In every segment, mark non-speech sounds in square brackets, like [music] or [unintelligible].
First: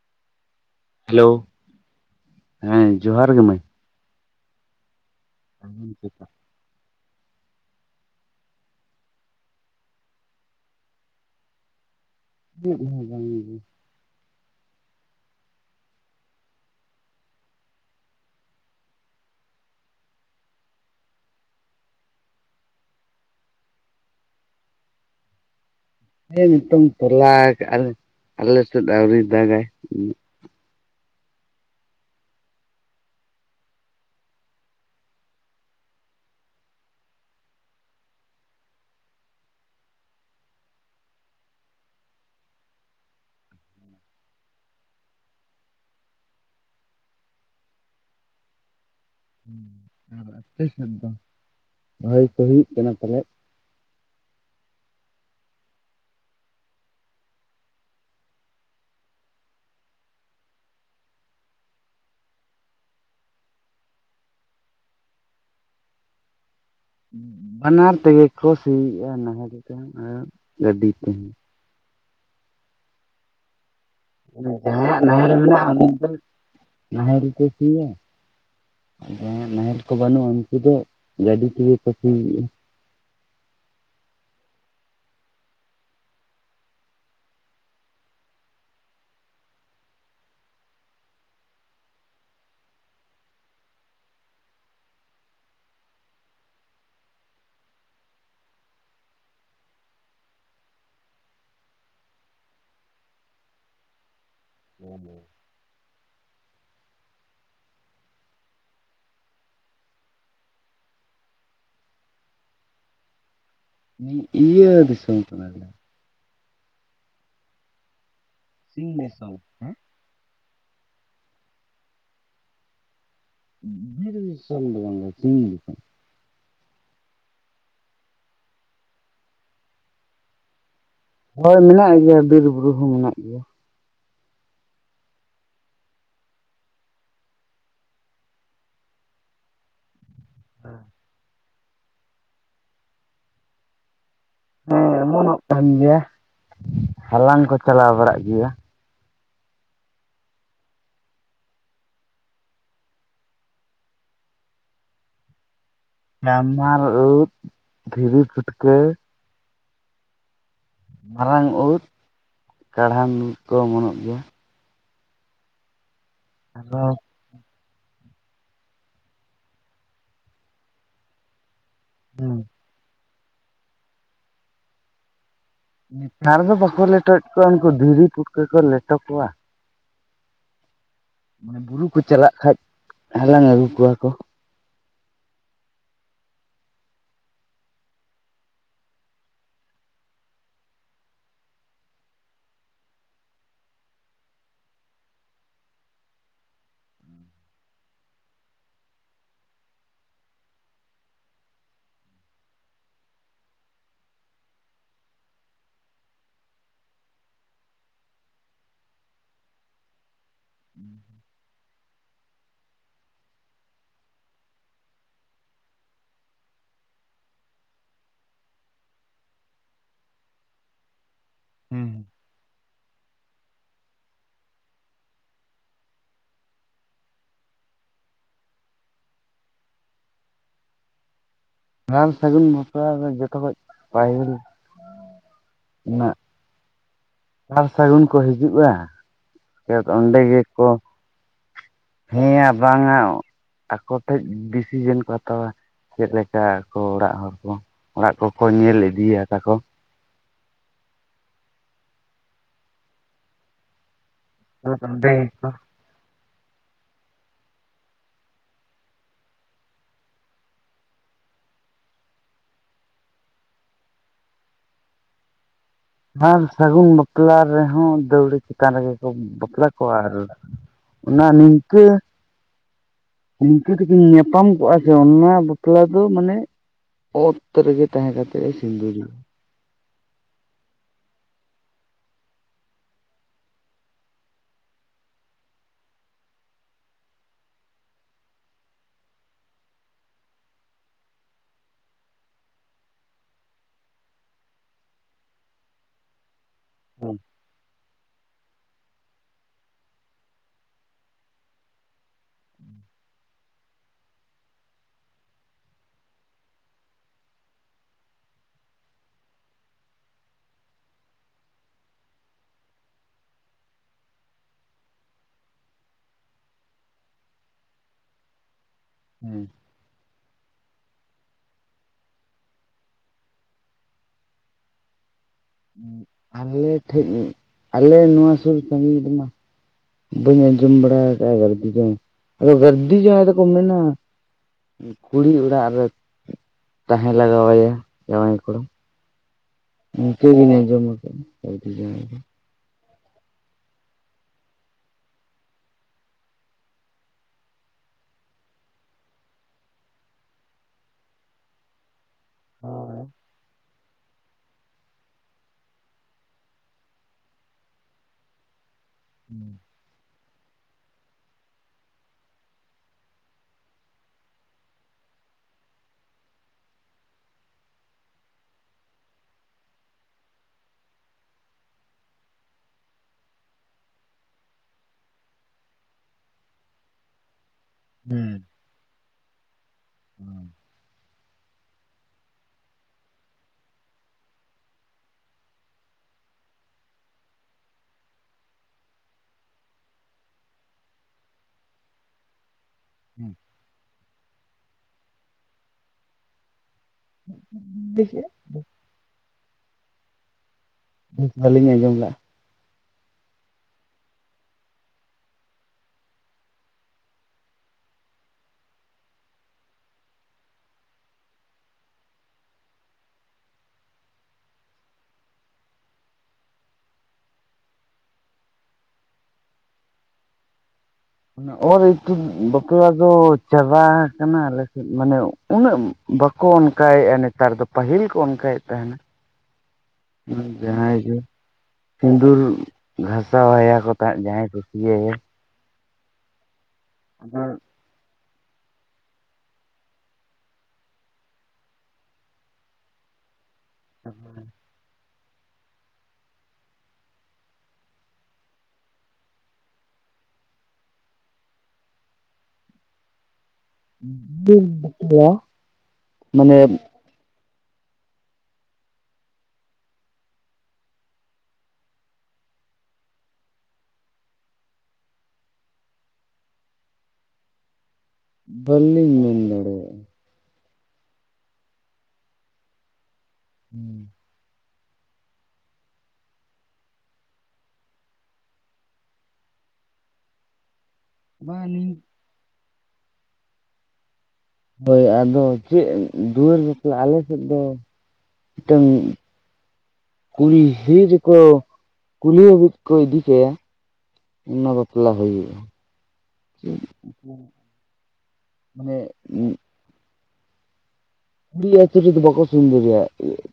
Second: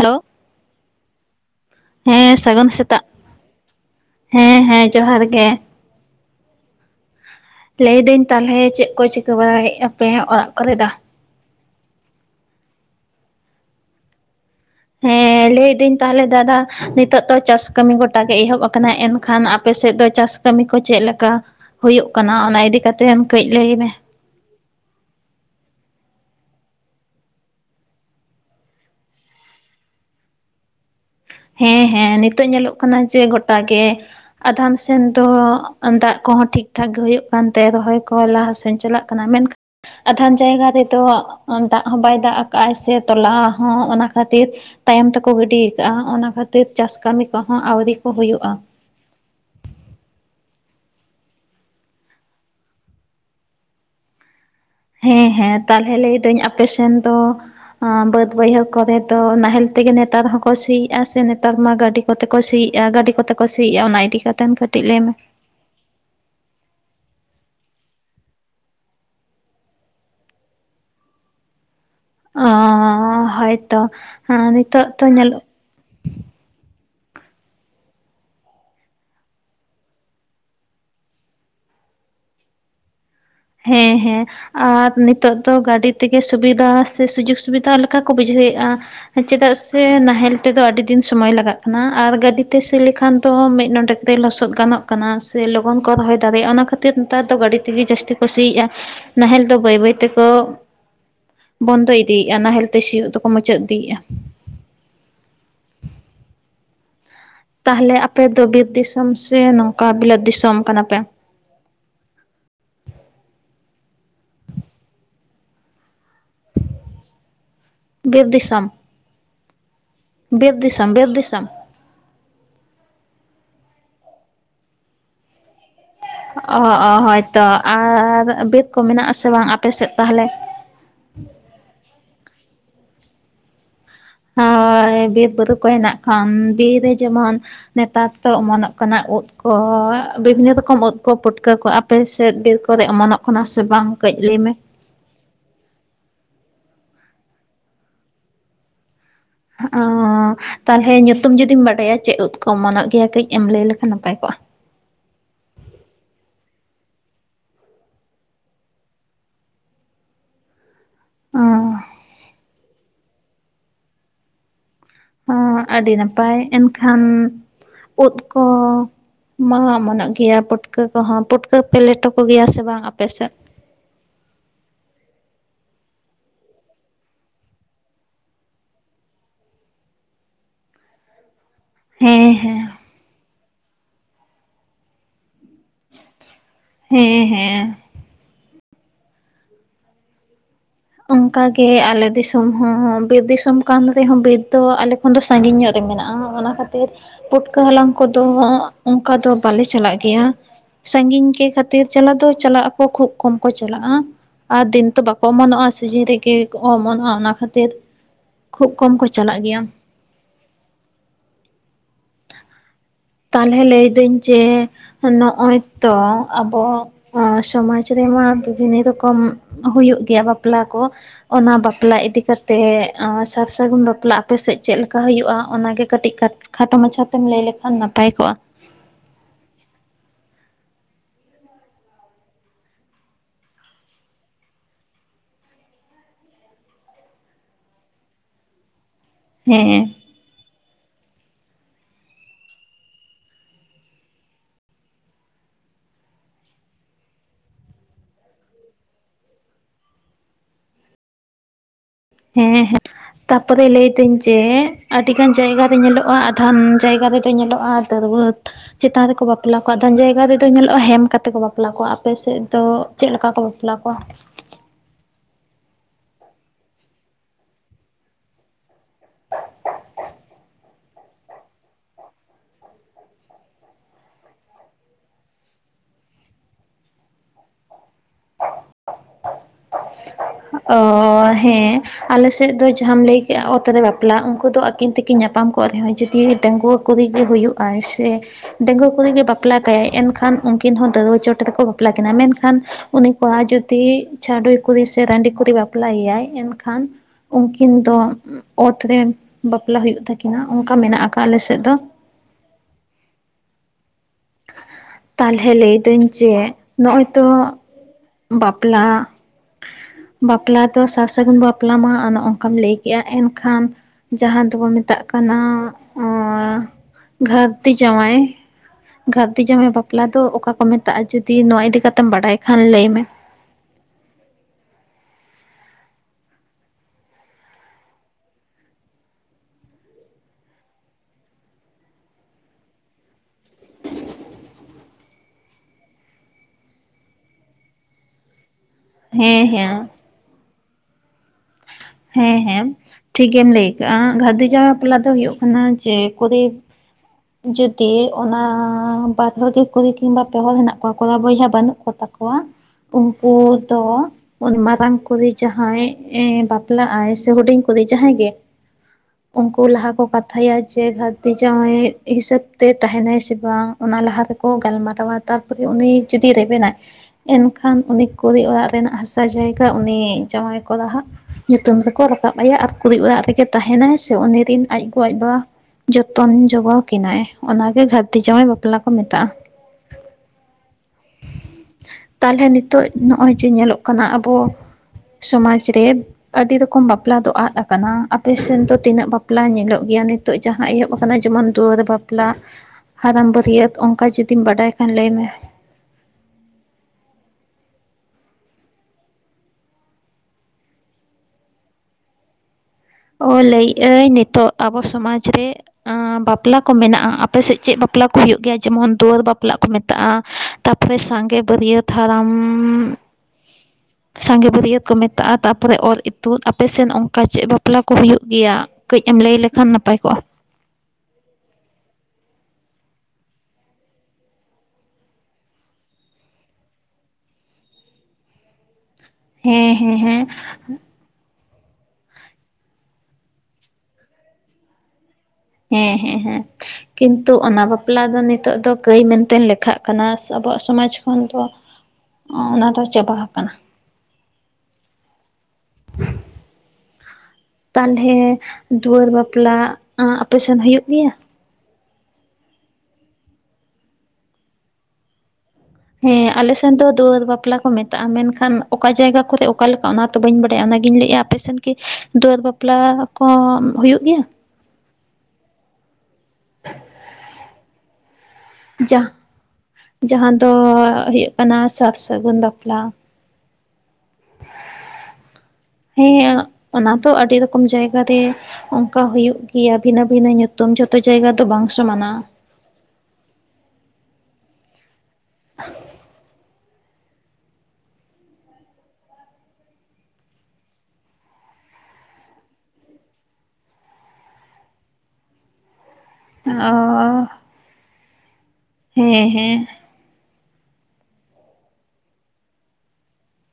Hello hello ᱦᱮᱸ ᱥᱟᱹᱜᱩᱱ ᱦᱮᱸ ᱥᱮᱛᱟᱜ ᱾ ᱡᱚᱦᱟᱨ ᱜᱮ ᱢᱟᱹᱭ ᱦᱮᱸ ᱦᱮᱸ ᱡᱚᱦᱟᱨ ᱜᱮ ᱾ [unintelligible] ᱞᱟᱹᱭ ᱫᱟᱹᱧ ᱛᱟᱦᱚᱞᱮ ᱪᱮᱫ ᱠᱚ ᱪᱤᱠᱟᱹ ᱵᱟᱲᱟᱭᱮᱫᱼᱟ ᱟᱯᱮ ᱚᱲᱟᱜ ᱠᱚᱨᱮ ᱫᱚ? [unintelligible] ᱦᱮᱸ᱾ ᱞᱮᱭ ᱫᱟᱹᱧ ᱛᱟᱦᱚᱞᱮ ᱫᱟᱫᱟ ᱱᱤᱛᱚᱜ ᱫᱚ ᱪᱟᱥ ᱠᱟᱹᱢᱤ ᱜᱚᱴᱟ ᱜᱮ ᱮᱦᱚᱵ ᱠᱟᱱᱟ ᱮᱱᱠᱷᱟᱱ ᱟᱯᱮ ᱥᱮᱫ ᱫᱚ ᱪᱟᱥ ᱠᱟᱹᱢᱤ ᱠᱚ ᱪᱮᱫ ᱞᱮᱠᱟ ᱦᱩᱭᱩᱜ ᱠᱟᱱᱟ ᱚᱱᱟ ᱤᱫᱤ ᱠᱟᱛᱮᱱ ᱠᱟᱹᱡ ᱞᱟᱹᱭ ᱢᱮ᱾ ᱦᱮᱸ ᱱᱤᱛᱚᱝ ᱛᱚᱞᱟ ᱠᱟᱜᱼᱟ ᱞᱮ᱾ ᱟᱞᱮ ᱥᱮᱫ ᱟᱹᱣᱨᱤ ᱫᱟᱜᱟᱭ ᱩᱱᱟᱹᱜ᱾ ᱦᱮᱸ ᱦᱮᱸ ᱱᱤᱛᱳᱜ ᱧᱮᱞᱚᱜ ᱠᱟᱱᱟ ᱡᱮ ᱜᱚᱴᱟ ᱜᱮ ᱟᱫᱷᱟᱱ ᱥᱮᱱ ᱫᱚ ᱫᱟᱜ ᱠᱚᱦᱚᱸ ᱴᱷᱤᱠ ᱴᱷᱟᱠ ᱜᱮ ᱦᱩᱭᱩᱜ ᱠᱟᱱ ᱛᱮ ᱨᱚᱦᱚᱭ ᱠᱚ ᱞᱟᱦᱟ ᱥᱮᱱ ᱪᱟᱞᱟᱜ ᱠᱟᱱᱟ ᱢᱮᱱᱠᱷᱟᱱ ᱟᱫᱷᱟᱱ ᱡᱟᱭᱜᱟ ᱨᱮᱫᱚ ᱫᱟᱜ ᱦᱚᱸ ᱵᱟᱭ ᱫᱟᱜ ᱟᱠᱟᱫᱟᱭ ᱥᱮ ᱛᱚᱞᱟ ᱦᱚᱸ ᱚᱱᱟ ᱠᱷᱟᱹᱛᱤᱨ, ᱛᱟᱭᱚᱢ ᱛᱮᱠᱚ ᱜᱤᱰᱤ ᱟᱠᱫᱼᱟ ᱚᱱᱟ ᱠᱷᱟᱹᱛᱤᱨ ᱪᱟᱥ ᱠᱟᱹᱢᱤ ᱠᱚᱦᱚᱸ ᱟᱹᱣᱨᱤ ᱠᱚ ᱦᱩᱭᱩᱜᱼᱟ᱾ ᱦᱩᱸ ᱟᱨ ᱟᱯᱮ ᱥᱮᱫ ᱫᱚ ᱨᱚᱦᱚᱭ ᱠᱚ ᱦᱩᱭᱩᱜ ᱠᱟᱱᱟ ᱯᱟᱞᱮᱫ? ᱦᱮᱸ ᱦᱮᱸ ᱛᱟᱦᱞᱮ ᱞᱟᱹᱭᱫᱟᱹᱧ ᱟᱯᱮ ᱥᱮᱱ ᱫᱚ ᱵᱟᱹᱫ ᱵᱟᱹᱭᱦᱟᱹᱲ ᱠᱚᱨᱮ ᱫᱚ ᱱᱟᱦᱮᱞ ᱛᱮᱜᱮ ᱱᱮᱛᱟᱨ ᱦᱚᱸᱠᱚ ᱥᱤᱜᱼᱟ ᱥᱮ ᱱᱮᱛᱟᱨ ᱢᱟ ᱜᱟᱹᱰᱤ ᱠᱚᱛᱮ ᱠᱚ ᱥᱤᱭᱮᱜᱼᱟ, ᱜᱟᱹᱰᱤ ᱠᱚᱛᱮ ᱠᱚ ᱥᱤᱭᱮᱜᱼᱟ, ᱚᱱᱟ ᱤᱫᱤ ᱠᱟᱛᱮᱱ ᱠᱟᱹᱴᱤᱡ ᱞᱟᱹᱭ ᱢᱮ᱾ ᱵᱟᱱᱟᱨ ᱛᱮ ᱜᱮ ᱠᱚ ᱥᱤᱭ ᱤᱭᱟ ᱱᱟᱦᱮᱞ ᱛᱮᱦᱚᱸ ᱟᱨ ᱜᱟᱹᱰᱤ ᱛᱮᱦᱚᱸ ᱾ ᱚᱻ ᱦᱳᱭᱛᱚ ᱱᱤᱛᱚᱜ ᱛᱚ ᱧᱮᱞᱚᱜ ᱟᱞᱮ ᱱᱚᱛᱮ ᱱᱟᱦᱮᱞ ᱛᱮ ᱥᱤᱭᱟ᱾ ᱡᱟᱦᱟᱸᱭᱟᱜ ᱱᱟᱦᱮᱞ ᱠᱚ ᱵᱟᱹᱱᱩᱜ-ᱟ ᱩᱱᱠᱩ ᱫᱚ ᱜᱟᱹᱰᱤ ᱛᱮᱜᱮ ᱠᱩ ᱥᱤ ᱦᱮᱸ ᱦᱮᱸ᱾ ᱟᱨ ᱱᱤᱛᱚᱜ ᱫᱚ ᱜᱟᱹᱰᱤ ᱛᱮᱜᱮ ᱥᱩᱵᱤᱫᱟ ᱥᱮ ᱥᱩᱡᱳᱜᱽ ᱥᱩᱵᱤᱫᱷᱟ ᱞᱮᱠᱟ ᱠᱚ ᱵᱩᱡᱷᱟᱹᱣᱮᱫᱼᱟ᱾ ᱪᱮᱫᱟᱜ ᱥᱮ ᱱᱟᱦᱮᱞ ᱛᱮᱫᱚ ᱟᱹᱰᱤ ᱫᱤᱱ ᱥᱚᱢᱚᱭ ᱞᱟᱜᱟᱜ ᱠᱟᱱᱟ ᱟᱨ ᱜᱟᱹᱰᱤ ᱛᱮ ᱥᱤ ᱞᱮᱠᱷᱟᱱ ᱫᱚ ᱢᱤᱫ ᱱᱚᱰᱮᱠ ᱛᱮ ᱞᱚᱥᱚᱫ ᱜᱟᱱᱚᱜ ᱠᱟᱱᱟ ᱥᱮ ᱞᱚᱜᱚᱱ ᱠᱚ ᱨᱚᱦᱚᱭ ᱫᱟᱲᱮᱭᱟᱜᱼᱟ ᱚᱱᱟ ᱠᱷᱟᱹᱛᱤᱨ ᱱᱮᱛᱟᱨ ᱫᱚ ᱜᱟᱹᱰᱤ ᱛᱮᱜᱮ ᱡᱟᱹᱥᱛᱤ᱾ ᱠᱚ ᱥᱤᱭᱜᱼᱟ ᱱᱟᱦᱮᱞ ᱫᱚ ᱵᱟᱹᱭ ᱵᱟᱹᱭ ᱛᱮᱠᱚ᱾ ᱵᱚᱱᱫᱚ ᱤᱫᱤᱭᱮᱜᱼᱟ ᱱᱟᱦᱮᱞ ᱛᱮ ᱥᱤᱭᱳᱜ ᱫᱚᱠᱚ ᱢᱩᱪᱟᱹᱫ ᱤᱫᱤᱭᱮᱜᱼᱟ ᱾ [unintelligible] ᱛᱟᱦᱞᱮ ᱟᱯᱮ ᱫᱚ ᱵᱤᱨ ᱫᱤᱥᱚᱢ ᱥᱮ ᱱᱚᱝᱠᱟ ᱵᱤᱞᱟᱹᱛ ᱫᱤᱥᱚᱢ ᱠᱟᱱᱟ ᱯᱮ? ᱤᱭᱟᱹ ᱫᱤᱥᱚᱢ ᱠᱟᱱᱟ ᱞᱮ᱾ ᱵᱤᱨ ᱫᱤᱥᱚᱢ᱾ [unintelligible] ᱵᱤᱨ ᱫᱤᱥᱚᱢ ᱵᱤᱨ ᱫᱤᱥᱚᱢ ᱾ [unintelligible] ᱫᱤᱥᱚᱢ ᱫᱚ ᱵᱟᱝ [unintelligible] ᱫᱤᱥᱚᱢ ᱚ ᱚ ᱦᱳᱭᱛᱚ ᱟᱨ ᱵᱤᱨ ᱠᱚ ᱢᱮᱱᱟᱜᱼᱟ ᱥᱮ ᱵᱟᱝ ᱟᱯᱮ ᱥᱮᱫ ᱛᱟᱦᱞᱮ? ᱦᱳᱭ ᱢᱮᱱᱟᱜ ᱜᱮᱭᱟ ᱵᱤᱨ ᱵᱩᱨᱩ ᱦᱚᱸ ᱢᱮᱱᱟᱜ ᱜᱮᱭᱟ᱾ ᱦᱚᱭ ᱵᱤᱨ ᱵᱩᱨᱩ ᱠᱚ ᱦᱮᱱᱟᱜ ᱠᱷᱟᱱ ᱵᱤᱨ ᱨᱮ ᱡᱮᱢᱚᱱ᱾ ᱱᱮᱛᱟ ᱛᱚ ᱚᱢᱚᱱᱚᱜ ᱠᱟᱱᱟ ᱩᱫ ᱠᱚ ᱵᱤᱵᱷᱤᱱᱱᱚ ᱨᱚᱠᱚᱢ ᱩᱫ ᱠᱚ ᱯᱩᱴᱠᱟᱹ ᱠᱚ ᱟᱯᱮ ᱥᱮᱫ ᱵᱤᱨ ᱠᱚᱨᱮ ᱚᱢᱚᱱᱚᱜ ᱠᱟᱱᱟ ᱥᱮ ᱵᱟᱝ ᱠᱟᱹᱡ ᱞᱟᱹᱭᱢᱮ᱾ ᱦᱮᱸ ᱚᱢᱚᱱᱚᱜ ᱠᱟᱱ ᱜᱮᱭᱟ, ᱦᱟᱞᱟᱝ ᱠᱚ ᱪᱟᱞᱟᱣ ᱵᱟᱲᱟᱜ ᱜᱮᱭᱟ᱾ ᱚᱻ ᱛᱟᱦᱚᱞᱮ ᱧᱩᱛᱩᱢ ᱡᱩᱫᱤᱢ ᱵᱟᱰᱟᱭᱟ ᱪᱮᱫ ᱩᱫ ᱠᱚ ᱚᱢᱚᱱᱚᱜ ᱜᱮᱭᱟ ᱠᱟᱹᱡ ᱮᱢ ᱞᱟᱹᱭ ᱞᱮᱠᱷᱟᱡ ᱱᱟᱯᱟᱭ ᱠᱚᱜᱼᱟ᱾ [unintelligible] ᱢᱟᱞ ᱩᱫ ᱫᱷᱤᱨᱤ ᱯᱩᱴᱠᱟᱹ ᱚ ᱢᱟᱨᱟᱝ ᱩᱫ ᱠᱟᱲᱦᱟᱱ ᱩᱫ ᱠᱚ ᱚᱢᱚᱱᱚᱜ ᱜᱮᱭᱟ᱾ ᱦᱩᱸ ᱟᱹᱰᱤ ᱱᱟᱯᱟᱭ ᱟᱫᱚ ᱮᱱᱠᱷᱟᱱ ᱩᱫ ᱠᱚ ᱢᱟ ᱚᱢᱚᱱᱚᱜ ᱜᱮᱭᱟ ᱯᱩᱴᱠᱟᱹ ᱠᱚᱦᱚᱸ ᱯᱩᱴ ᱠᱟᱹ ᱯᱮ ᱞᱮᱴᱚ ᱦᱩᱸ ᱠᱚᱜᱮᱭᱟ ᱥᱮ ᱵᱟᱝ ᱟᱯᱮᱥᱮᱫ? ᱱᱮᱛᱟᱨ ᱫᱚ ᱵᱟᱠᱚ ᱞᱮᱴᱚᱭᱮᱫ ᱠᱚᱣᱟ ᱩᱱᱠᱩ ᱫᱷᱤᱨᱤ ᱯᱩᱴᱠᱟᱹ ᱠᱚ ᱞᱮᱴᱚ ᱠᱚᱣᱟ ᱾ ᱢᱟᱱᱮ ᱵᱩᱨᱩ ᱠᱚ ᱦᱮᱸ ᱪᱟᱞᱟᱜ ᱠᱷᱟᱡ ᱦᱮᱸ ᱦᱟᱞᱟᱝ ᱟᱹᱜᱩ ᱠᱚᱣᱟ ᱠᱚ᱾ ᱦᱮᱸ ᱦᱮᱸ᱾ ᱚᱝᱠᱟᱜᱮ ᱟᱞᱮ ᱫᱤᱥᱚᱢ ᱦᱚᱸ ᱵᱤᱨ ᱫᱤᱥᱚᱢ ᱠᱟᱱ ᱨᱮᱦᱚᱸ ᱵᱤᱨ ᱫᱚ ᱟᱞᱮ ᱚᱸᱰᱮ ᱥᱟᱺᱜᱤᱧ ᱧᱚᱜ ᱨᱮ ᱢᱮᱱᱟᱜᱼᱟ ᱚᱱᱟ ᱠᱷᱟᱹᱛᱤᱨ ᱯᱩᱴᱠᱟᱹ ᱦᱟᱞᱟᱝ ᱠᱚᱫᱚ ᱚᱝᱠᱟ ᱫᱚ ᱵᱟᱞᱮ ᱪᱟᱞᱟᱜ ᱜᱮᱭᱟ᱾ ᱥᱟᱜᱤᱧ ᱜᱮ ᱠᱷᱟᱹᱛᱤᱨ ᱪᱟᱞᱟᱣ ᱫᱚ ᱪᱟᱞᱟᱜ ᱟᱠᱚ ᱠᱷᱩᱵᱽ ᱠᱚᱢ ᱠᱚ ᱪᱟᱞᱟᱜᱼᱟ᱾ ᱟᱨ ᱫᱤᱱ ᱛᱚ ᱵᱟᱠᱚ ᱚᱢᱚᱱᱚᱜᱼᱟ᱾ ᱥᱤᱡᱤᱱ ᱨᱮᱜᱮ ᱠᱚ ᱚᱢᱚᱱᱚᱜᱼᱟ ᱚᱱᱟ ᱠᱷᱟᱹᱛᱤᱨ ᱠᱷᱩᱵ ᱠᱚᱢ ᱠᱚ ᱪᱟᱞᱟᱜ ᱜᱮᱭᱟ᱾ ᱦᱩᱸᱸ [unintelligible] ᱛᱟᱦᱚᱞᱮ ᱞᱟᱹᱭ ᱫᱟᱹᱧ ᱡᱮ ᱱᱚᱜᱼᱚᱭ ᱛᱚ ᱟᱵᱚ᱾ ᱚᱸ ᱥᱚᱢᱟᱡ ᱨᱮᱢᱟ ᱵᱤᱵᱷᱤᱱᱱᱚ ᱨᱚᱠᱚᱢ ᱦᱩᱭᱩᱜ ᱜᱮᱭᱟ ᱵᱟᱯᱞᱟ ᱠᱚ᱾ ᱚᱱᱟ ᱵᱟᱯᱞᱟ ᱤᱫᱤ ᱠᱟᱛᱮᱫ ᱚᱸ ᱥᱟᱨ ᱥᱟᱹᱜᱩᱱ ᱵᱟᱯᱞᱟ ᱟᱯᱮ ᱥᱮᱫ ᱪᱮᱫ ᱞᱮᱠᱟ ᱦᱩᱭᱩᱜᱼᱟ ᱚᱱᱟᱜᱮ ᱠᱟᱹᱴᱤᱡ ᱠᱟ᱾ ᱠᱷᱟᱴᱚ ᱢᱟᱪᱷᱟ ᱛᱮᱢ ᱞᱟᱹᱭ ᱞᱮᱠᱷᱟᱱ ᱱᱟᱯᱟᱭ ᱠᱚᱜᱼᱟ᱾ ᱥᱟᱨ ᱥᱟᱹᱜᱩᱱ ᱵᱟᱯᱞᱟ ᱫᱚ ᱡᱚᱛᱚ ᱠᱷᱚᱡ ᱯᱟᱹᱦᱤᱞ ᱨᱮᱱᱟᱜ᱾ ᱥᱟᱨ ᱥᱟᱹᱜᱩᱱ ᱠᱚ ᱦᱤᱡᱩᱜᱼᱟ ᱦᱮᱸ ᱚᱸᱰᱮ ᱜᱮᱠᱚ᱾ ᱦᱮᱸᱭᱟ ᱵᱟᱝ ᱟ ᱟᱠᱚ ᱴᱷᱮᱡ ᱰᱤᱥᱤᱡᱮᱱ ᱠᱚ ᱦᱟᱛᱟᱣ-ᱟ᱾ ᱪᱮᱫ ᱞᱮᱠᱟ ᱟᱠᱚ ᱚᱲᱟᱜ ᱦᱚᱲ ᱠᱚ ᱚᱲᱟᱜ ᱠᱚᱠᱚ ᱧᱮᱞ ᱤᱫᱤᱭᱟ ᱛᱟᱠᱚ᱾ ᱦᱮᱸ ᱦᱮᱸ ᱛᱟᱯᱚᱨᱮ ᱞᱟᱹᱭᱫᱟᱹᱧ ᱡᱮ ᱟᱹᱰᱤ ᱜᱟᱱ ᱡᱟᱭᱜᱟ ᱫᱚ ᱧᱮᱞᱚᱜᱼᱟ ᱟᱫᱷᱟᱱ ᱡᱟᱭᱜᱟ ᱨᱮᱫᱚ ᱧᱮᱞᱚᱜᱼᱟ ᱛᱟᱹᱨᱵᱟᱹᱫ ᱪᱮᱛᱟᱱ ᱨᱮᱠᱚ ᱵᱟᱯᱞᱟ ᱠᱚᱣᱟ ᱟᱫᱦᱟᱱ ᱡᱟᱭᱜᱟ ᱨᱮᱫᱚ ᱧᱮᱞᱚᱜᱼᱟ ᱦᱮᱢ ᱠᱟᱛᱮ ᱠᱚ ᱵᱟᱯᱞᱟ ᱠᱚᱣᱭᱟ ᱟᱯᱮ ᱥᱮᱫ ᱫᱚ ᱪᱮᱫ ᱞᱮᱠᱟ ᱠᱚ ᱵᱟᱯᱞᱟ ᱠᱚᱣᱭᱟ᱾ ᱟᱨ ᱥᱟᱹᱜᱩᱱ ᱵᱟᱯᱞᱟ ᱨᱮᱦᱚᱸ ᱫᱟᱹᱣᱲᱟᱹ ᱪᱮᱛᱟᱱ ᱨᱮᱜᱮ ᱠᱚ ᱵᱟᱯᱞᱟ ᱠᱚᱣᱭᱟ ᱟᱨ ᱚᱱᱟ ᱱᱤᱱᱠᱟᱹ ᱤᱱᱠᱟᱹ ᱛᱮᱠᱤᱱ ᱧᱟᱯᱟᱢ ᱠᱚᱜᱼᱟ ᱥᱮ ᱚᱱᱟ ᱵᱟᱯᱞᱟ ᱫᱚ ᱢᱟᱱᱮ ᱚᱛ ᱨᱮᱜᱮ ᱛᱟᱦᱮᱸ ᱠᱟᱛᱮᱫ ᱮ ᱥᱤᱸᱫᱩᱨᱟᱭᱟ ᱚᱻ ᱦᱮᱸ ᱟᱞᱮ ᱥᱮᱫ ᱫᱚ ᱡᱟᱦᱟᱸᱢ ᱞᱟᱹᱭ ᱠᱮᱜᱼᱟ ᱚᱛ ᱨᱮ ᱵᱟᱯᱞᱟ ᱩᱱᱠᱩ ᱫᱚ ᱟᱹᱠᱤᱱ ᱛᱮᱠᱤᱱ ᱧᱟᱯᱟᱢ ᱠᱚᱜ ᱨᱮᱦᱚᱸ ᱡᱩᱫᱤ ᱰᱟᱹᱜᱩᱣᱟᱹ ᱯᱩᱠᱨᱤᱜ ᱜᱮ ᱦᱩᱭᱩᱜᱼᱟᱭ ᱥᱮ ᱰᱟᱹᱜᱩᱣᱟᱹ ᱠᱩᱲᱤ ᱜᱮ ᱵᱟᱯᱞᱟ ᱠᱟᱭᱟᱭ ᱮᱱ ᱠᱷᱟᱱ ᱩᱱᱠᱤᱱ ᱦᱚᱸ ᱫᱟᱹᱲᱩᱣᱟᱹ ᱪᱚᱴ ᱨᱮᱠᱚ ᱵᱟᱯᱞᱟ ᱠᱤᱱᱟ ᱢᱮᱱᱠᱷᱟᱱ ᱩᱱᱤ ᱠᱚᱲᱟ ᱡᱩᱫᱤ ᱛᱤ ᱪᱷᱟᱰᱩᱭ ᱠᱩᱲᱤ ᱥᱮ ᱨᱟᱸᱰᱤ ᱠᱩᱨᱤ ᱵᱟᱯᱞᱟᱭᱮᱭᱟᱭ ᱮᱱᱠᱷᱟᱱ ᱩᱱᱠᱤᱱ ᱫᱚ ᱚᱛ ᱨᱮ ᱵᱟᱯᱞᱟ ᱦᱩᱭᱩᱜ ᱛᱟᱹᱠᱤᱱᱟ ᱚᱱᱠᱟ ᱢᱮᱱᱟᱜ ᱟᱠᱟᱜ-ᱟ ᱟᱞᱮ ᱥᱮᱫ ᱫᱚ ᱛᱟᱞᱦᱮ ᱞᱟᱹᱭ ᱫᱟᱹᱧ ᱡᱮ ᱱᱚᱜ-ᱚᱭ ᱛᱚ ᱵᱟᱯᱞᱟ᱾ ᱵᱟᱯᱞᱟ ᱫᱚ ᱥᱟᱨ ᱥᱟᱹᱜᱩᱱ ᱵᱟᱯᱞᱟᱢᱟ ᱚᱱᱮ ᱚᱱᱠᱟᱢ ᱞᱟᱹᱭ ᱠᱮᱜᱼᱟ ᱮᱱᱠᱷᱟᱱ ᱡᱟᱦᱟᱸ ᱫᱚᱠᱚᱱ ᱢᱮᱛᱟᱜ ᱠᱟᱱᱟ ᱜᱷᱟᱹᱨᱫᱤ ᱡᱟᱸᱣᱭᱟᱭ᱾ ᱜᱷᱟᱨᱫᱤ ᱡᱟᱢᱟᱭ ᱵᱟᱯᱞᱟ ᱫᱚ ᱚᱠᱟ ᱠᱚ ᱢᱮᱛᱟᱜᱼᱟ, ᱡᱩᱫᱤ ᱱᱚᱣᱭᱟ ᱤᱫᱤ ᱠᱟᱛᱮᱢ ᱵᱟᱲᱟᱭ ᱠᱷᱟᱱ ᱞᱟᱹᱭ ᱢᱮ? [unintelligible] [unintelligible] ᱟᱞᱮ ᱴᱷᱮᱡ ᱟᱞᱮ ᱱᱚᱣᱭᱟ ᱥᱩᱨ ᱥᱟᱺᱜᱤᱧ ᱨᱮᱢᱟ ᱵᱟᱹᱧ ᱟᱸᱡᱚᱢ ᱵᱟᱲᱟ ᱟᱠᱟᱫ-ᱟ ᱜᱦᱟᱨᱫᱤ ᱡᱟᱸᱣᱭᱟᱭ ᱟᱫᱚ ᱜᱦᱟᱨᱫᱤ ᱡᱟᱸᱣᱭᱟᱭ ᱫᱚᱠᱚ ᱢᱮᱱᱟ᱾ ᱠᱩᱲᱤ ᱚᱲᱟᱜ ᱨᱮ ᱛᱟᱦᱮᱸ ᱞᱟᱜᱟᱣ ᱟᱭᱟ ᱡᱟᱸᱣᱭᱟᱭ ᱠᱚᱲᱟ ᱦᱮᱸ ᱦᱮᱸ ᱠᱤᱱᱟ ᱡᱚᱢ ᱠᱚ [unintelligible] ᱦᱮᱸ ᱦᱮᱸ ᱴᱷᱤᱠᱜ ᱜᱮᱢ ᱞᱟᱹᱭ ᱠᱟᱜᱼᱟ ᱜᱦᱟᱨᱫᱤ ᱡᱟᱸᱣᱭᱟᱭ ᱵᱟᱯᱞᱟ ᱫᱚ ᱦᱩᱭᱩᱜ ᱠᱟᱱᱟ ᱡᱮ ᱠᱩᱲᱤ ᱡᱩᱫᱤ ᱚᱱᱟ ᱵᱟᱨ ᱦᱚᱲ ᱜᱮ ᱠᱩᱲᱤ ᱠᱤᱝᱵᱟ ᱯᱮ ᱦᱚᱨ ᱢᱮᱱᱟᱜ ᱠᱚᱣᱭᱟ ᱠᱚᱲᱟ ᱵᱚᱭᱦᱟ ᱵᱟᱹᱱᱩᱜ ᱛᱟᱠᱚ ᱱᱚᱣᱭᱟ ᱦᱳᱭ ᱩᱱᱠᱩ ᱫᱚ ᱢᱟᱨᱟᱝ ᱠᱚᱨᱮ ᱡᱟᱦᱟᱸᱭ ᱟᱸ ᱵᱟᱯᱞᱟᱜᱼ ᱟᱭ ᱥᱮ ᱦᱩᱰᱤᱧ ᱠᱚᱨᱮ ᱡᱟᱦᱟᱸᱭ ᱜᱮ ᱩᱱᱠᱩ ᱞᱟᱦᱟ ᱠᱚ ᱠᱟᱛᱮ ᱛᱦᱟᱭ ᱟᱪᱮ ᱜᱦᱟᱨᱫᱤ ᱡᱟᱸᱣᱭᱟᱭ ᱦᱤᱥᱟᱹᱵᱽ ᱛᱮ ᱛᱟᱦᱮᱱᱟᱭ ᱥᱮ ᱵᱟᱝ ᱚᱱᱟ ᱞᱟᱦᱟ ᱛᱮᱠᱚ ᱜᱟᱞᱢᱟᱨᱟᱣ-ᱟ ᱛᱟᱯᱚᱨᱮ ᱩᱱᱤ ᱡᱩᱫᱤ ᱨᱮᱵᱮᱱᱟᱭ ᱮᱱᱠᱷᱟᱱ ᱩᱱᱤ ᱠᱩᱲᱤ ᱚᱲᱟᱜ ᱨᱮᱱᱟᱜ ᱦᱟᱥᱟ ᱡᱟᱭᱜᱟ ᱩᱱᱤ ᱡᱟᱶᱟᱭ ᱠᱚᱲᱟ ᱦᱟᱜ ᱧᱩᱛᱩᱢ ᱛᱮᱠᱚ ᱨᱟᱠᱟᱵ ᱟᱭᱟ ᱟᱨ ᱠᱩᱲᱤ ᱚᱲᱟᱜ ᱨᱮᱜᱮ ᱛᱟᱦᱮᱱᱟᱭ ᱥᱮ ᱩᱱᱤ ᱨᱤᱱ ᱟᱡ ᱜᱚ ᱟᱡ ᱵᱟᱵᱟ ᱡᱚᱛᱚᱱ ᱡᱚᱜᱟᱣ ᱠᱤᱱᱟᱭ ᱚᱱᱟᱜᱮ ᱜᱷᱟᱹᱨᱫᱤ ᱦᱩᱸ ᱡᱟᱶᱟᱭ ᱵᱟᱯᱞᱟ ᱠᱚ ᱢᱮᱛᱟᱜᱼᱟ᱾ [inaudible] ᱛᱟᱞᱦᱮ ᱱᱤᱛᱚᱜ ᱱᱚᱜᱼᱚᱭ ᱡᱮ ᱧᱮᱞᱚᱜ ᱠᱟᱱᱟ ᱟᱵᱚ ᱥᱚᱢᱟᱡᱽ ᱨᱮ ᱟᱹᱰᱤ ᱨᱚᱠᱚᱢ ᱵᱟᱯᱞᱟ ᱫᱚ ᱟᱫ ᱠᱟᱱᱟ ᱟᱯᱮᱥᱮᱱ ᱫᱚ ᱛᱤᱱᱟᱹᱜ ᱵᱟᱯᱞᱟ ᱧᱮᱞᱚᱜ ᱜᱮᱭᱟ ᱱᱤᱛ ᱱᱤᱛᱚᱜ ᱡᱟᱦᱟᱸ ᱮᱦᱚᱵ ᱟᱠᱟᱱᱟ ᱡᱮᱢᱚᱱ ᱫᱩᱣᱟᱹᱨ ᱵᱟᱯᱞᱟ ᱦᱟᱨᱟᱢ ᱵᱟᱹᱨᱭᱟᱹᱛ ᱚᱱᱠᱟ ᱡᱩᱫᱤᱢ ᱵᱟᱰᱟᱭ ᱠᱷᱟᱱ ᱞᱟᱹᱭ ᱢᱮ [inaudible] ᱵᱮᱥ ᱵᱟᱞᱤᱧ ᱟᱸᱡᱚᱢ ᱞᱮᱫᱼᱟ ᱚ ᱞᱟᱹᱭᱮᱜ ᱟᱹᱧ ᱱᱤᱛᱚᱜ ᱟᱵᱚ ᱥᱚᱢᱟᱡᱽ ᱨᱮ ᱟ ᱵᱟᱯᱞᱟ ᱠᱚ ᱢᱮᱱᱟᱜᱼᱟ ᱟᱯᱮ ᱥᱮᱫ ᱪᱮᱫ ᱵᱟᱯᱞᱟ ᱠᱚ ᱦᱩᱭᱩᱜ ᱜᱮᱭᱟ ᱡᱮᱢᱚᱱ ᱫᱩᱣᱟᱹᱨ ᱵᱟᱯᱞᱟ ᱠᱚ ᱢᱮᱛᱟᱜᱼᱟ ᱛᱟᱨ ᱯᱚᱨᱮ ᱥᱟᱸᱜᱮ ᱵᱟᱹᱨᱤᱭᱟᱹᱛᱟᱲᱟᱢ [unintelligible] ᱥᱟᱸᱜᱮ ᱵᱟᱹᱨᱭᱟᱹᱛ ᱠᱚ ᱢᱮᱛᱟᱜᱼᱟ ᱛᱟᱯᱚᱨᱮ ᱚᱨ ᱤᱛᱩᱫ ᱟᱯᱮ ᱥᱮᱱ ᱚᱱᱠᱟ ᱪᱮᱫ ᱵᱟᱯᱮ ᱵᱟᱯᱞᱟ ᱠᱚ ᱦᱩᱭᱩᱜ ᱜᱮᱭᱟ ᱠᱟᱹᱡ ᱮᱢ ᱞᱟᱹᱭ ᱞᱮᱠᱷᱟᱱ ᱱᱟᱯᱟᱭ ᱠᱚᱜᱼᱟ ᱚᱨ ᱤᱛᱩᱫ ᱵᱟᱯᱞᱟ ᱫᱚ ᱪᱟᱵᱟ ᱟᱠᱟᱱᱟ ᱠᱟᱱᱟ ᱟᱞᱮ ᱥᱮᱫ ᱢᱟᱱᱮ ᱩᱱᱟᱹᱜ ᱵᱟᱠᱚ ᱚᱱᱠᱟᱭᱮᱫᱼᱟ ᱱᱮᱛᱟᱨ ᱫᱚ ᱯᱟᱹᱦᱤᱞ ᱠᱚ ᱚᱱᱠᱟᱭᱮᱫ ᱛᱟᱦᱮᱱᱟ ᱦᱮᱸ ᱦᱮᱸ ᱦᱮᱸ ᱟᱡ ᱭᱩ ᱥᱤᱸᱫᱩᱨ ᱜᱷᱟᱥᱟᱣ ᱟᱭᱟ ᱠᱚ ᱛᱟᱦᱮᱸᱫ ᱡᱟᱦᱟᱸᱭ ᱠᱩᱥᱤᱭᱟᱭᱟ ᱦᱮᱸ ᱦᱮᱸ ᱦᱮᱸ ᱠᱤᱱᱛᱩ ᱟᱫᱚ ᱚᱱᱟ ᱵᱟᱯ ᱵᱟᱯᱞᱟ ᱫᱚ ᱱᱤᱛᱚᱜ ᱫᱚ ᱠᱟᱹᱭ ᱢᱮᱱᱛᱮ ᱞᱮᱠᱷᱟᱜ ᱠᱟᱱᱟ ᱟᱵᱚᱣᱟᱜ ᱥᱚᱢᱟᱡᱽ ᱠᱷᱚᱱ ᱫᱚ ᱚ ᱚᱱᱟ ᱫᱚ ᱪᱟᱵᱟ ᱦᱟᱠᱟᱱᱟ ᱦᱩ ᱛᱟᱞᱦᱮ ᱫᱩᱣᱟᱹᱨ ᱵᱟᱯᱞᱟ ᱟ ᱟᱯᱮᱥᱮᱱ ᱦᱩᱭᱩᱜ ᱜᱮᱭᱟ [unintelligible] ᱦᱮᱸ ᱢᱟᱱᱮ ᱟᱞᱮᱥᱮᱱ ᱫᱚ ᱫᱩᱣᱟᱹᱨ ᱵᱟᱯᱞᱟ ᱠᱚ ᱢᱮᱛ ᱛᱟᱜ ᱟ ᱢᱮᱱᱠᱷᱟᱱ ᱚᱠᱟ ᱡᱟᱭᱜᱟ ᱠᱚᱨᱮ ᱚᱠᱟ ᱞᱮᱠᱟ ᱚᱱᱟ ᱛᱚ ᱵᱟᱹᱧ ᱵᱟᱰᱟᱭᱟ ᱚᱱᱟᱜᱤᱧ ᱞᱟᱹᱭᱼᱟ ᱟᱯᱮᱥᱮᱱ ᱠᱤ ᱫᱩᱣᱟᱹᱨ ᱵᱟᱯᱞᱟ ᱠᱚ ᱦᱩᱭᱩᱜ ᱜᱮᱭᱟ [inaudible] ᱡᱟ ᱵᱟᱹᱞᱤᱧ ᱢᱮᱱ ᱫᱟᱲᱮᱭᱟᱜ ᱡᱟᱦᱟᱸ ᱫᱚ ᱦᱩᱭᱩᱜ ᱠᱟᱱᱟ ᱥᱟᱨ ᱥᱟᱹᱜᱩᱱ ᱵᱟᱯᱞᱟ ᱦᱩᱸ ᱦᱮᱸ ᱚᱱᱟ ᱛᱚ ᱟᱹᱰᱤ ᱨᱚᱠᱚᱢ ᱡᱟᱭᱜᱟ ᱨᱮ ᱚᱱᱠᱟ ᱦᱩᱭᱩᱜ ᱜᱮᱭᱟ ᱵᱷᱤᱱᱟᱹ ᱵᱷᱤᱱᱟᱹ ᱧᱩᱛ ᱛᱩᱢ ᱡᱷᱚᱛᱚ ᱡᱟᱭᱜᱟ ᱫᱚ ᱵᱟᱝ ᱥᱚᱢᱟᱱᱟ ᱦᱳᱭ ᱟᱫᱚ ᱪᱮᱫ ᱫᱩᱣᱟᱹᱨ ᱵᱟᱯᱞᱟ ᱟᱞᱮ ᱥᱮᱫ ᱫᱚ ᱢᱤᱫᱴᱟᱝ ᱠᱩᱞᱦᱤ [unintelligible] ᱠᱩᱞᱦᱤ ᱦᱟᱹᱵᱤᱡ ᱠᱚ ᱤᱫᱤ ᱠᱟᱭᱟ ᱚᱱᱟ ᱵᱟᱯᱞᱟ ᱦᱩᱭᱩᱜᱼᱟ ᱚᱦ ᱢᱟᱱᱮ ᱩ ᱦᱮᱸ ᱠᱩᱲᱤ ᱟᱹᱛᱩ ᱨᱮᱫᱚ ᱵᱟᱠᱚ ᱥᱤᱫᱩᱨᱤᱭᱟ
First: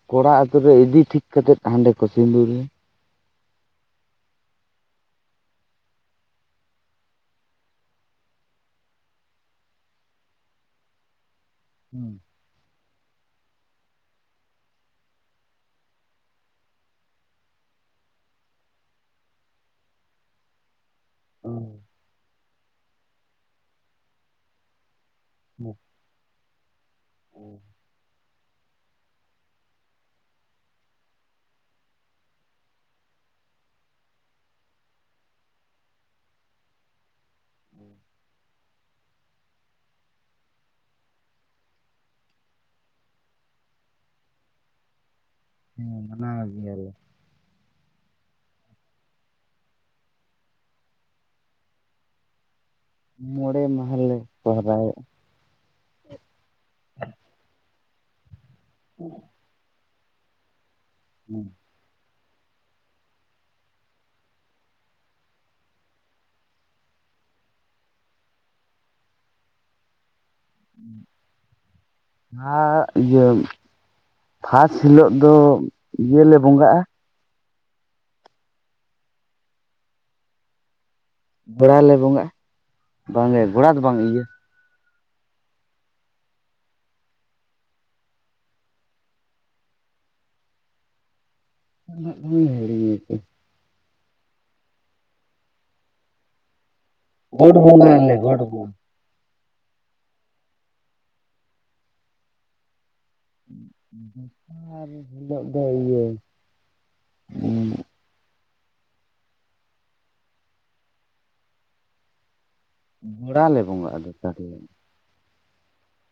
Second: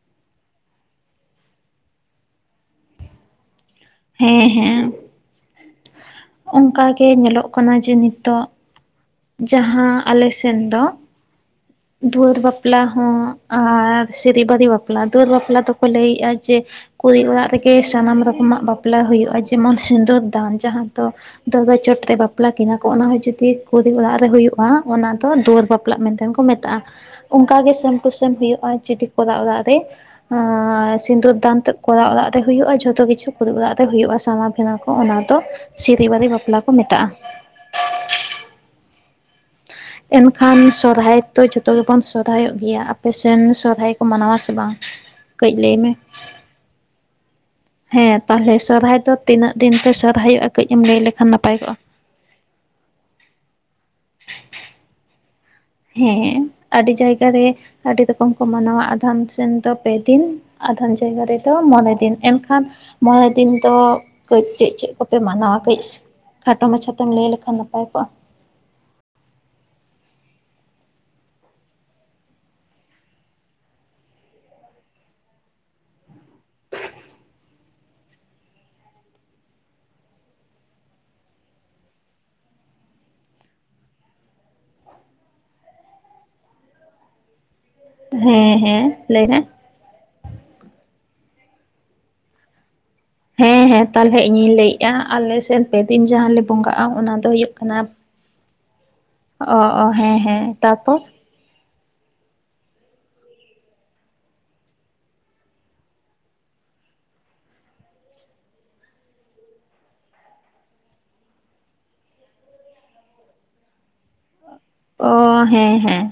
ᱠᱚᱲᱟ ᱟᱛᱩᱨᱮ ᱤᱫᱤ ᱴᱷᱤᱠ ᱠᱟᱛᱮᱫ ᱦᱟᱸᱰᱮ ᱠᱚ ᱥᱤᱫᱩᱨᱮᱭᱟ ᱦᱮᱸ ᱦᱮᱸ ᱚᱱᱠᱟ ᱜᱮ ᱧᱮᱞᱚᱜ ᱠᱟᱱᱟ ᱡᱮ ᱱᱤᱛᱚᱜ ᱡᱟᱦᱟᱸ ᱟᱞᱮᱥᱮᱱ ᱫᱚ ᱫᱩᱣᱟᱹᱨ ᱵᱟᱯ ᱵᱟᱯᱞᱟ ᱦᱚᱸ ᱟᱨ ᱥᱮᱨᱤ ᱵᱟᱹᱨᱤ ᱵᱟᱯᱞᱟ ᱫᱩᱣᱟᱹᱨ ᱵᱟᱯᱞᱟ ᱫᱚᱠᱚ ᱞᱟᱹᱭᱮᱜᱼᱟ ᱡᱮ ᱠᱩᱲᱤ ᱚᱲᱟᱜ ᱨᱮᱜᱮ ᱥᱟᱱᱟᱢ ᱨᱚᱠᱚᱢᱟᱜ ᱵᱟᱯᱞᱟ ᱦᱩᱭᱩᱜᱼᱟ ᱡᱮᱢᱚᱱ ᱥᱤᱸᱫᱩᱨ ᱫᱟᱱ ᱡᱟᱦᱟ ᱛᱚ ᱫᱟᱹᱲᱣᱟᱹ ᱪᱚᱴ ᱨᱮ ᱵᱟᱯᱞᱟ ᱠᱤᱱᱟᱹ ᱠᱚ ᱚᱱᱟ ᱦᱚᱸ ᱡᱩᱫᱤ ᱠᱩᱲᱤ ᱚᱲᱟᱜ ᱨᱮ ᱦᱩᱭᱩᱜᱼᱟ ᱚᱱᱟ ᱫᱚ ᱫᱩᱣᱟᱹᱨ ᱵᱟᱯᱞᱟᱜ ᱢᱮᱱᱛᱮ ᱦᱚ ᱠᱚ ᱢᱮᱛᱟᱜᱼᱟ ᱚᱱᱠᱟ ᱜᱮ ᱥᱮᱢ ᱴᱩ ᱥᱮᱱ ᱦᱩᱭᱩᱜᱼᱟ ᱡᱩᱫᱤ ᱠᱚᱨᱟ ᱚᱲᱟᱜ ᱨᱮ ᱟ ᱥᱤᱸᱫᱩᱨ ᱫᱟᱱ ᱛᱮᱫ ᱠᱚᱨᱟ ᱚᱨᱟᱜ ᱨᱮ ᱦᱩᱭᱩᱜᱼᱟ ᱡᱷᱚᱛᱚ ᱠᱤᱪᱷᱩ ᱠᱩᱨᱤ ᱚᱨᱟᱜ ᱨᱮ ᱦᱩᱭᱩᱜᱳᱼᱟ ᱥᱟ ᱠᱮᱫᱟ ᱠᱚ ᱚᱱᱟ ᱫᱚ ᱥᱤᱨᱤ ᱵᱟᱹᱨᱤ ᱵᱟᱯᱞᱟ ᱠᱚ ᱢᱮᱛᱟᱜᱼᱟ [inaudible] ᱮᱱᱠᱷᱟᱱ ᱥᱚᱨᱦᱟᱭ ᱫᱚᱚ ᱡᱚᱛᱚ ᱜᱮᱵᱚᱱ ᱥᱚᱨᱦᱟᱭᱚᱜ ᱜᱮᱭᱟ ᱟᱯ ᱥᱮᱱ ᱥᱚᱨᱦᱟᱭ ᱠᱚ ᱢᱟᱱᱟᱣᱟ ᱥᱮ ᱵᱟᱝ? [inaudible] ᱠᱟᱹᱡ ᱞᱟᱹᱭ ᱢᱮ ᱢᱟᱱᱟᱣ ᱜᱮᱭᱟᱞᱮ ᱦᱮᱸ ᱛᱟᱦᱚᱞᱮ ᱥᱚᱨᱦᱟᱭ ᱫᱚ ᱛᱤᱱᱟᱹᱜ ᱫᱤᱱ ᱯᱮ ᱥᱚᱨᱦᱟᱭᱚᱜᱼᱟ ᱠᱟᱹᱡ ᱮᱢ ᱞᱟᱹᱭ ᱞᱮᱠᱷᱟᱱ ᱱᱟᱯᱟᱭ ᱠᱚᱜᱼᱟ? ᱢᱚᱬᱮ ᱢᱟᱦ ᱞᱮ ᱥᱚᱦᱨᱟᱭᱚᱜ ᱦᱮᱸ ᱟᱹᱰᱤ ᱡᱟᱭᱜᱟ ᱨᱮ ᱟᱹᱰᱤ ᱨᱚᱠᱚᱢ ᱠᱚ ᱢᱟᱱᱟᱣᱟ ᱟᱫᱷᱟᱢ ᱥᱮᱱ ᱫᱚ ᱯᱮ ᱫᱤᱱ ᱟᱫᱷᱚᱢ ᱡᱟᱭᱜᱟ ᱨᱮᱫᱚ ᱢᱚᱬᱮ ᱫᱤᱱ ᱮᱱᱠᱷᱟᱱ ᱢᱚᱬᱮ ᱫᱤᱱ ᱫᱚ ᱠᱟᱹᱡ ᱪᱮᱫ-ᱪᱮᱫ ᱠᱚᱯᱮ ᱢᱟᱱᱟᱣᱟ ᱠᱟᱹᱡ? ᱠᱷᱟᱴᱚ ᱢᱟᱪᱷᱟ ᱛᱮᱢ ᱞᱟᱹᱭ ᱞᱮᱠᱷᱟᱱ ᱱᱟᱯᱟᱭ ᱠᱚᱜᱼᱟ? ᱦᱚᱜ ᱤᱭᱟᱹᱢ ᱯᱷᱟᱥ ᱦᱤᱞᱳᱜ ᱫᱚ ᱤᱭᱟᱹᱞᱮ ᱵᱚᱸᱜᱟᱜᱼᱟ ᱵᱮᱲᱟᱞᱮ ᱵᱚᱸᱜᱟᱜᱼᱟ ᱵᱟᱝᱜᱮ ᱜᱚᱲᱟ ᱫᱚ ᱵᱟᱝ ᱤᱭᱟᱹ ᱦᱮᱸ ᱦᱮᱸ ᱞᱟᱹᱭ ᱢᱮ? [unintelligible] ᱦᱮᱸ ᱦᱮᱸ ᱛᱟᱦᱚᱞᱮ ᱤᱧᱤᱧ ᱞᱟᱹᱭᱮᱜᱼᱟ ᱟᱞᱮ ᱥᱮᱱ ᱯᱮ ᱫᱤᱱ ᱡᱟᱦᱟᱸ ᱞᱮ ᱵᱚᱸᱜᱟᱜᱼᱟ ᱚᱱᱟ ᱫᱚ ᱜᱚᱴ ᱵᱚᱸᱜᱟ ᱭᱟᱞᱮ ᱜᱚᱴ ᱵᱚᱸᱜᱟ ᱦᱮᱸᱼᱦᱮᱸ ᱛᱟᱨᱯᱚᱨ? ᱫᱚᱥᱟᱨ ᱦᱤᱞᱳᱜ ᱫᱚ ᱤᱭᱟᱹ [unintelligible] ᱜᱚᱲᱟ ᱞᱮ ᱵᱚᱸᱜᱟᱜ-ᱟ ᱟᱞᱮ ᱟᱫᱚ ᱚ ᱦᱮᱸ ᱦᱮᱸ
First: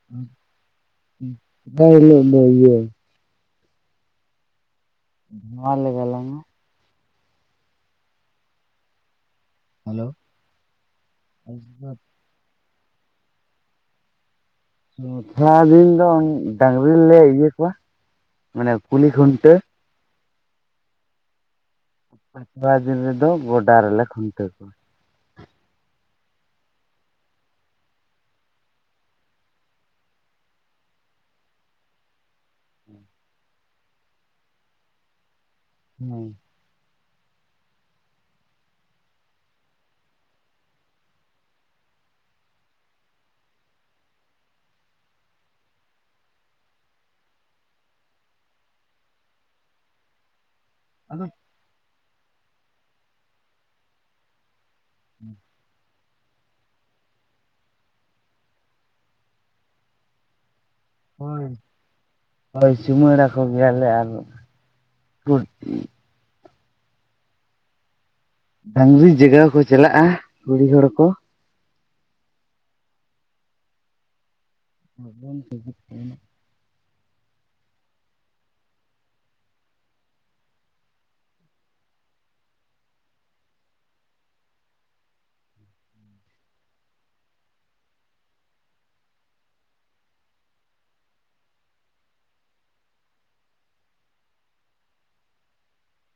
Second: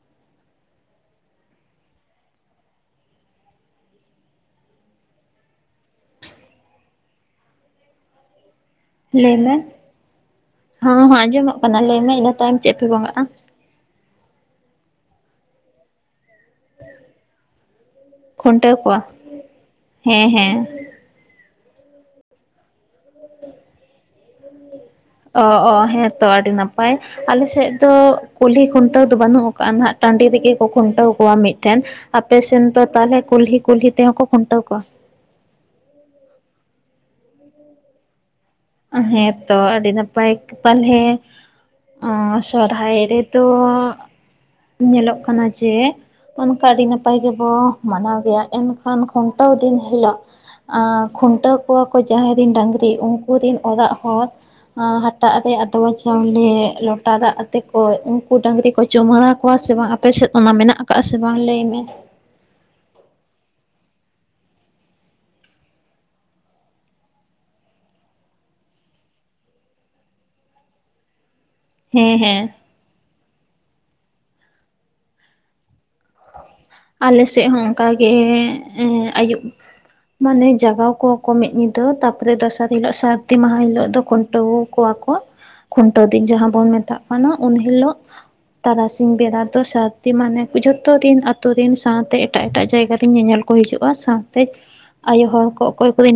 [unintelligible] ᱤᱭᱟᱹ ᱱᱚᱶᱟ ᱞᱮ ᱜᱟᱞᱟᱝᱼᱟ ᱞᱟᱹᱭᱢᱮ ᱦᱮᱞᱳ ᱦᱚᱸ ᱦᱚᱸ ᱟᱸᱡᱚᱢᱚᱜ ᱠᱟᱱᱟ ᱞᱟᱹᱭᱢᱮ ᱤᱱᱟᱹ ᱛᱟᱭᱚᱢ ᱪᱮᱫ ᱯᱮ ᱵᱚᱸᱜᱟᱜᱼᱟ᱾ ᱛᱷᱚᱲᱟ ᱫᱤᱱ ᱫᱚ ᱰᱟᱝᱨᱤ ᱞᱮ ᱤᱭᱟᱹ ᱠᱚᱣᱟ ᱢᱟᱱᱮ ᱠᱩᱞᱦᱤ ᱠᱷᱩᱱᱴᱟᱹᱣ ᱦᱮᱸᱼᱦᱮᱸ ᱟᱨ ᱛᱷᱚᱲᱟ ᱫᱤᱱ ᱨᱮᱫᱚ ᱜᱚᱰᱟ ᱨᱮᱞᱮ ᱠᱷᱩᱱᱴᱟᱹᱣ ᱠᱚᱣᱟ ᱚᱼᱚ ᱦᱮᱸᱛᱚ ᱟᱹᱰᱤ ᱱᱟᱯᱟᱭ᱾ ᱟᱞᱮ ᱥᱮᱫ ᱫᱚ ᱠᱩᱞᱦᱤ ᱠᱷᱩᱱᱴᱟᱹᱣ ᱫᱚ ᱵᱟᱹᱱᱩᱜ ᱟᱠᱟᱫᱟᱼᱟ ᱦᱜ ᱴᱟᱺᱰᱤ ᱨᱮᱜᱮ ᱠᱚ ᱠᱷᱩᱱᱴᱟᱹᱣ ᱠᱚᱣᱟ ᱢᱤᱫ ᱴᱮᱱ ᱟᱯᱮ ᱥᱮᱱ ᱫᱚ ᱛᱟᱦᱚᱞᱮ ᱠᱩᱞᱦᱤ ᱠᱩᱞᱦᱤ ᱛᱮᱦᱚᱸ ᱠᱚ ᱠᱷᱩᱱᱴᱟᱹᱣ ᱠᱚᱣᱟ? ᱦᱮᱸ [inaudible] ᱦᱮᱸᱛᱚ ᱟᱹᱰᱤ ᱱᱟᱯᱟᱭ ᱯᱟᱞᱦᱮ ᱥᱚᱨᱦᱟᱭ ᱨᱮᱫᱚ ᱧᱮᱞᱚᱜ ᱠᱟᱱᱟ ᱡᱮ ᱚᱱᱠᱟ ᱟ. ᱰᱤ ᱱᱟᱯᱟᱭ ᱜᱮ ᱵᱳ ᱢᱟᱱᱟᱣ ᱜᱮᱭᱟ ᱮᱱ ᱠᱷᱟᱱ ᱠᱷᱩᱸᱴᱟᱹᱣ ᱫᱤᱱ ᱦᱤᱞᱚᱜ ᱟᱫᱚ ᱠᱷᱩᱱᱴᱟᱹᱣ ᱠᱚᱣᱟ ᱠᱚ ᱡᱟᱦᱭ ᱨᱮᱱ ᱰᱟᱝᱨᱤ ᱩᱱᱠᱩ ᱨᱤᱱ ᱚᱲᱟᱜ ᱦᱚᱲ ᱦᱟᱴᱟᱜ ᱨᱮ ᱟᱫᱚ ᱛᱚᱣᱟ ᱪᱟᱣᱞᱮ ᱞᱚᱴᱟ ᱫᱟᱜ ᱟᱛᱮ ᱠᱚ ᱩᱱᱠᱩ ᱰᱟᱹᱝᱨᱤ ᱠᱚ ᱪᱩᱢᱟᱹᱲᱟ ᱠᱚᱣᱟ ᱥᱮ ᱵᱟᱝ ᱟᱯᱮᱥᱮᱫ ᱚᱱᱟ ᱢᱮᱱᱟᱜᱼᱟ? ᱟᱠᱟᱟᱜ ᱥᱮᱵᱟᱝ ᱦᱳᱭ ᱞᱟᱹᱭᱢᱮ? ᱦᱳᱭ ᱪᱩᱢᱟᱹᱲᱟ ᱠᱚ ᱜᱮᱭᱟᱞᱮ ᱟᱨ ᱰᱲᱝᱨᱤ ᱡᱟᱜᱟᱣ ᱠᱚ ᱪᱟᱞᱟᱜᱼᱟ ᱠᱩᱲᱤ ᱦᱚᱲ ᱠᱚ? ᱦᱮᱸ ᱦᱮᱸ [unintelligible] ᱟᱞ ᱥᱮᱫ ᱦᱚᱸ ᱚᱱᱠᱟᱜᱮ ᱟᱹᱭᱩᱵ ᱢᱟᱱᱮ ᱡᱟᱜᱟᱣ ᱠᱚᱣᱟ ᱠᱚ ᱢᱤᱫ ᱧᱤᱫᱟᱹ ᱛᱟᱯᱚᱨᱮ ᱫᱚᱥᱟᱨ ᱦᱤᱞᱚᱜ ᱥᱟᱹᱨᱫᱤ ᱢᱟᱦᱟ ᱦᱤᱞᱚᱜ ᱫᱚ ᱠᱷᱩᱱᱴᱟᱹᱣ ᱠᱚᱣᱟ ᱠᱚ ᱠᱷᱩᱱᱴᱟᱹᱣ ᱫᱤᱱ ᱡᱟᱦᱟᱸ ᱵᱚᱱ ᱢᱮᱛᱟᱜ ᱠᱟᱱᱟ ᱩᱱ ᱦᱤᱞᱳᱜ ᱛᱟᱨᱟᱥᱤᱧ ᱵᱮᱲᱟ ᱫᱚ ᱥᱟᱨᱫᱤ ᱢᱟᱱᱮ ᱡᱷᱚᱛᱚ ᱫᱤᱱ ᱟᱫᱚ ᱟᱛᱳ ᱨᱮᱱ ᱥᱟᱶᱛᱮ ᱮᱴᱟᱜ ᱮᱴᱟᱜ ᱡᱟᱭᱜᱟ ᱨᱮ ᱧᱮᱧᱮᱞ ᱠᱚ ᱦᱤᱡᱩᱜᱼᱟ ᱥᱟᱶᱛᱮ ᱟᱭᱳ ᱦᱚᱲ ᱠᱚ ᱚᱠᱚᱭ ᱠᱚᱨᱤᱱ